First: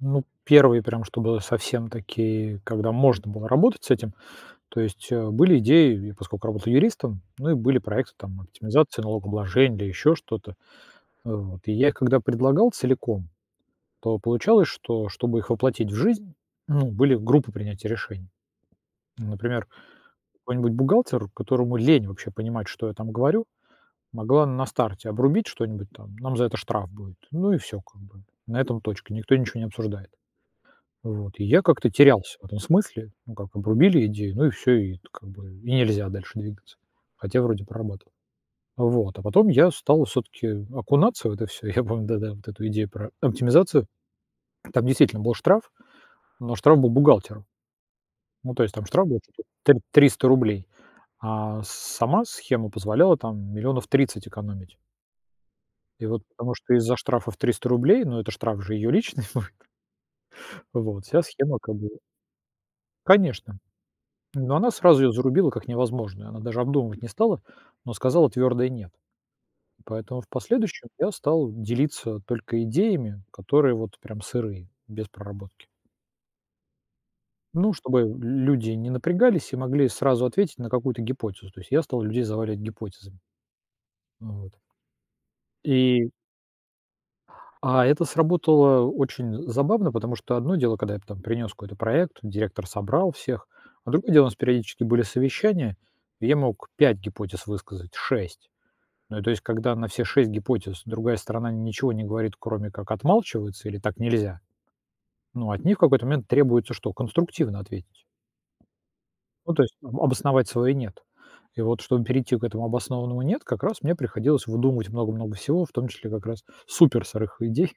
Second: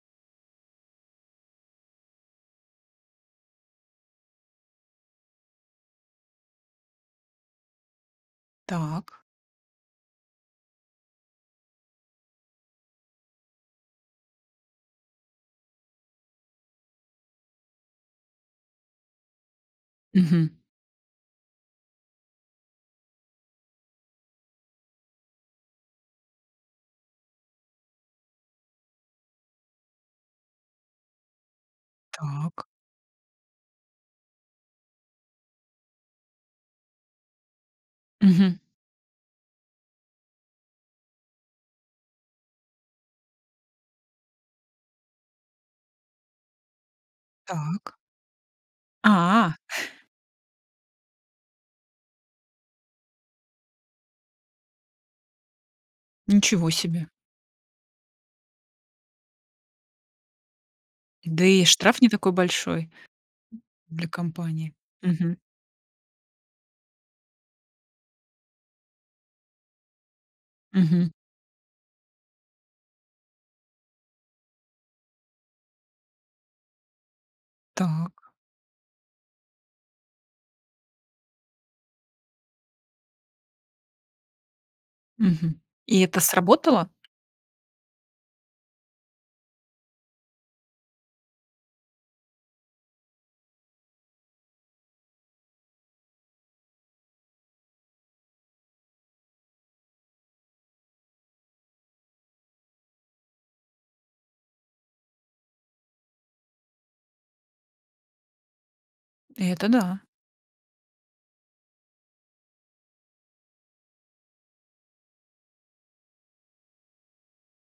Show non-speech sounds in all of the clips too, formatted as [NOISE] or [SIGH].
Ну, 1, прям чтобы совсем такие, когда можно было работать с этим. То есть, э, были идеи, и поскольку работал юристом, ну и были проекты там, оптимизации Так. налогообложения или ещё что-то, вот. И я когда предлагал целиком, то получалось, что чтобы их воплотить в жизнь, ну, были группы принятия решений. Например, Мгм. какой-нибудь бухгалтер, которому лень вообще понимать, что я там говорю, могла на старте обрубить что-нибудь там: "Нам за это штраф будет". Ну и всё как бы, на этом точка, никто ничё не обсуждает. Вот. И я как-то терялся в этом Так. смысле, ну как, обрубили идею, ну и всё, и т как бы, и нельзя дальше двигаться, хотя вроде прорабатывал. Мгм. Вот, а потом я стал всё-таки окунаться в это всё, и я помню, да-да, вот эту идею про оптимизацию. Там действительно был штраф, но штраф был бухгалтеру. Так. Ну, то есть там штраф был [UNINTELLIGIBLE] А. т [CHUCKLES] триста рублей, а с-сама схема позволяла, там, 30000000 экономить. И вот, потому Ничего что из-за себе. штрафа в 300 рублей, ну, это штраф же её личный будет. Вот, вся Да схема и как бы штраф не такой большой, Конечно, для но она компании. сразу ее Мгм. зарубила как невозможное, она даже обдумывать не стала, но сказала твердое "нет", поэтому в последующем я Мгм. стал делиться только идеями, которые вот прям сырые, без проработки. Ну, чтобы Так. люди не напрягались и могли сразу ответить на какую-то гипотезу, то есть я стал людей заваливать гипотезами. Вот. Мгм. И И это сработало? А это сработало очень забавно, потому что одно дело, когда я там принес какой-то проект, директор собрал всех, а другое дело, нас периодически были совещания, и я мог 5 гипотез высказать, 6. Ну, то есть когда на все 6 гипотез другая сторона ничего не говорит, кроме как отмалчивается, или "так нельзя", ну, от них в какой-то момент требуется что? Конструктивно ответить. Ну, то Это есть, да. обосновать свое "нет". И вот чтобы перейти к этому обоснованному "нет", как раз мне приходилось выдумывать много-много всего, в том числе как раз супер сырых идей,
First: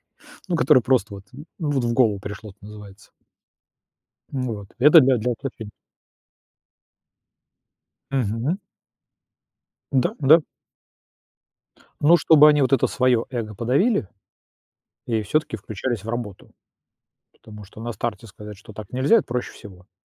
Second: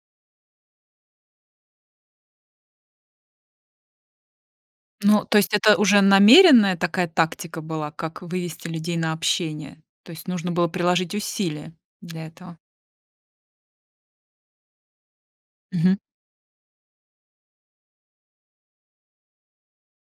ну которые просто, ну, вот, в голову пришло, это называется. Вот, это для Но, для. то есть [UNINTELLIGIBLE] это уже намеренная такая тактика была, как Мгм. вывести людей на общение? То Да, есть да. нужно было приложить усилия Ну для чтобы этого. они вот это свое эго подавили и всё-таки Мгм. включались в работу. Потому что на старте сказать, что так нельзя- это проще всего.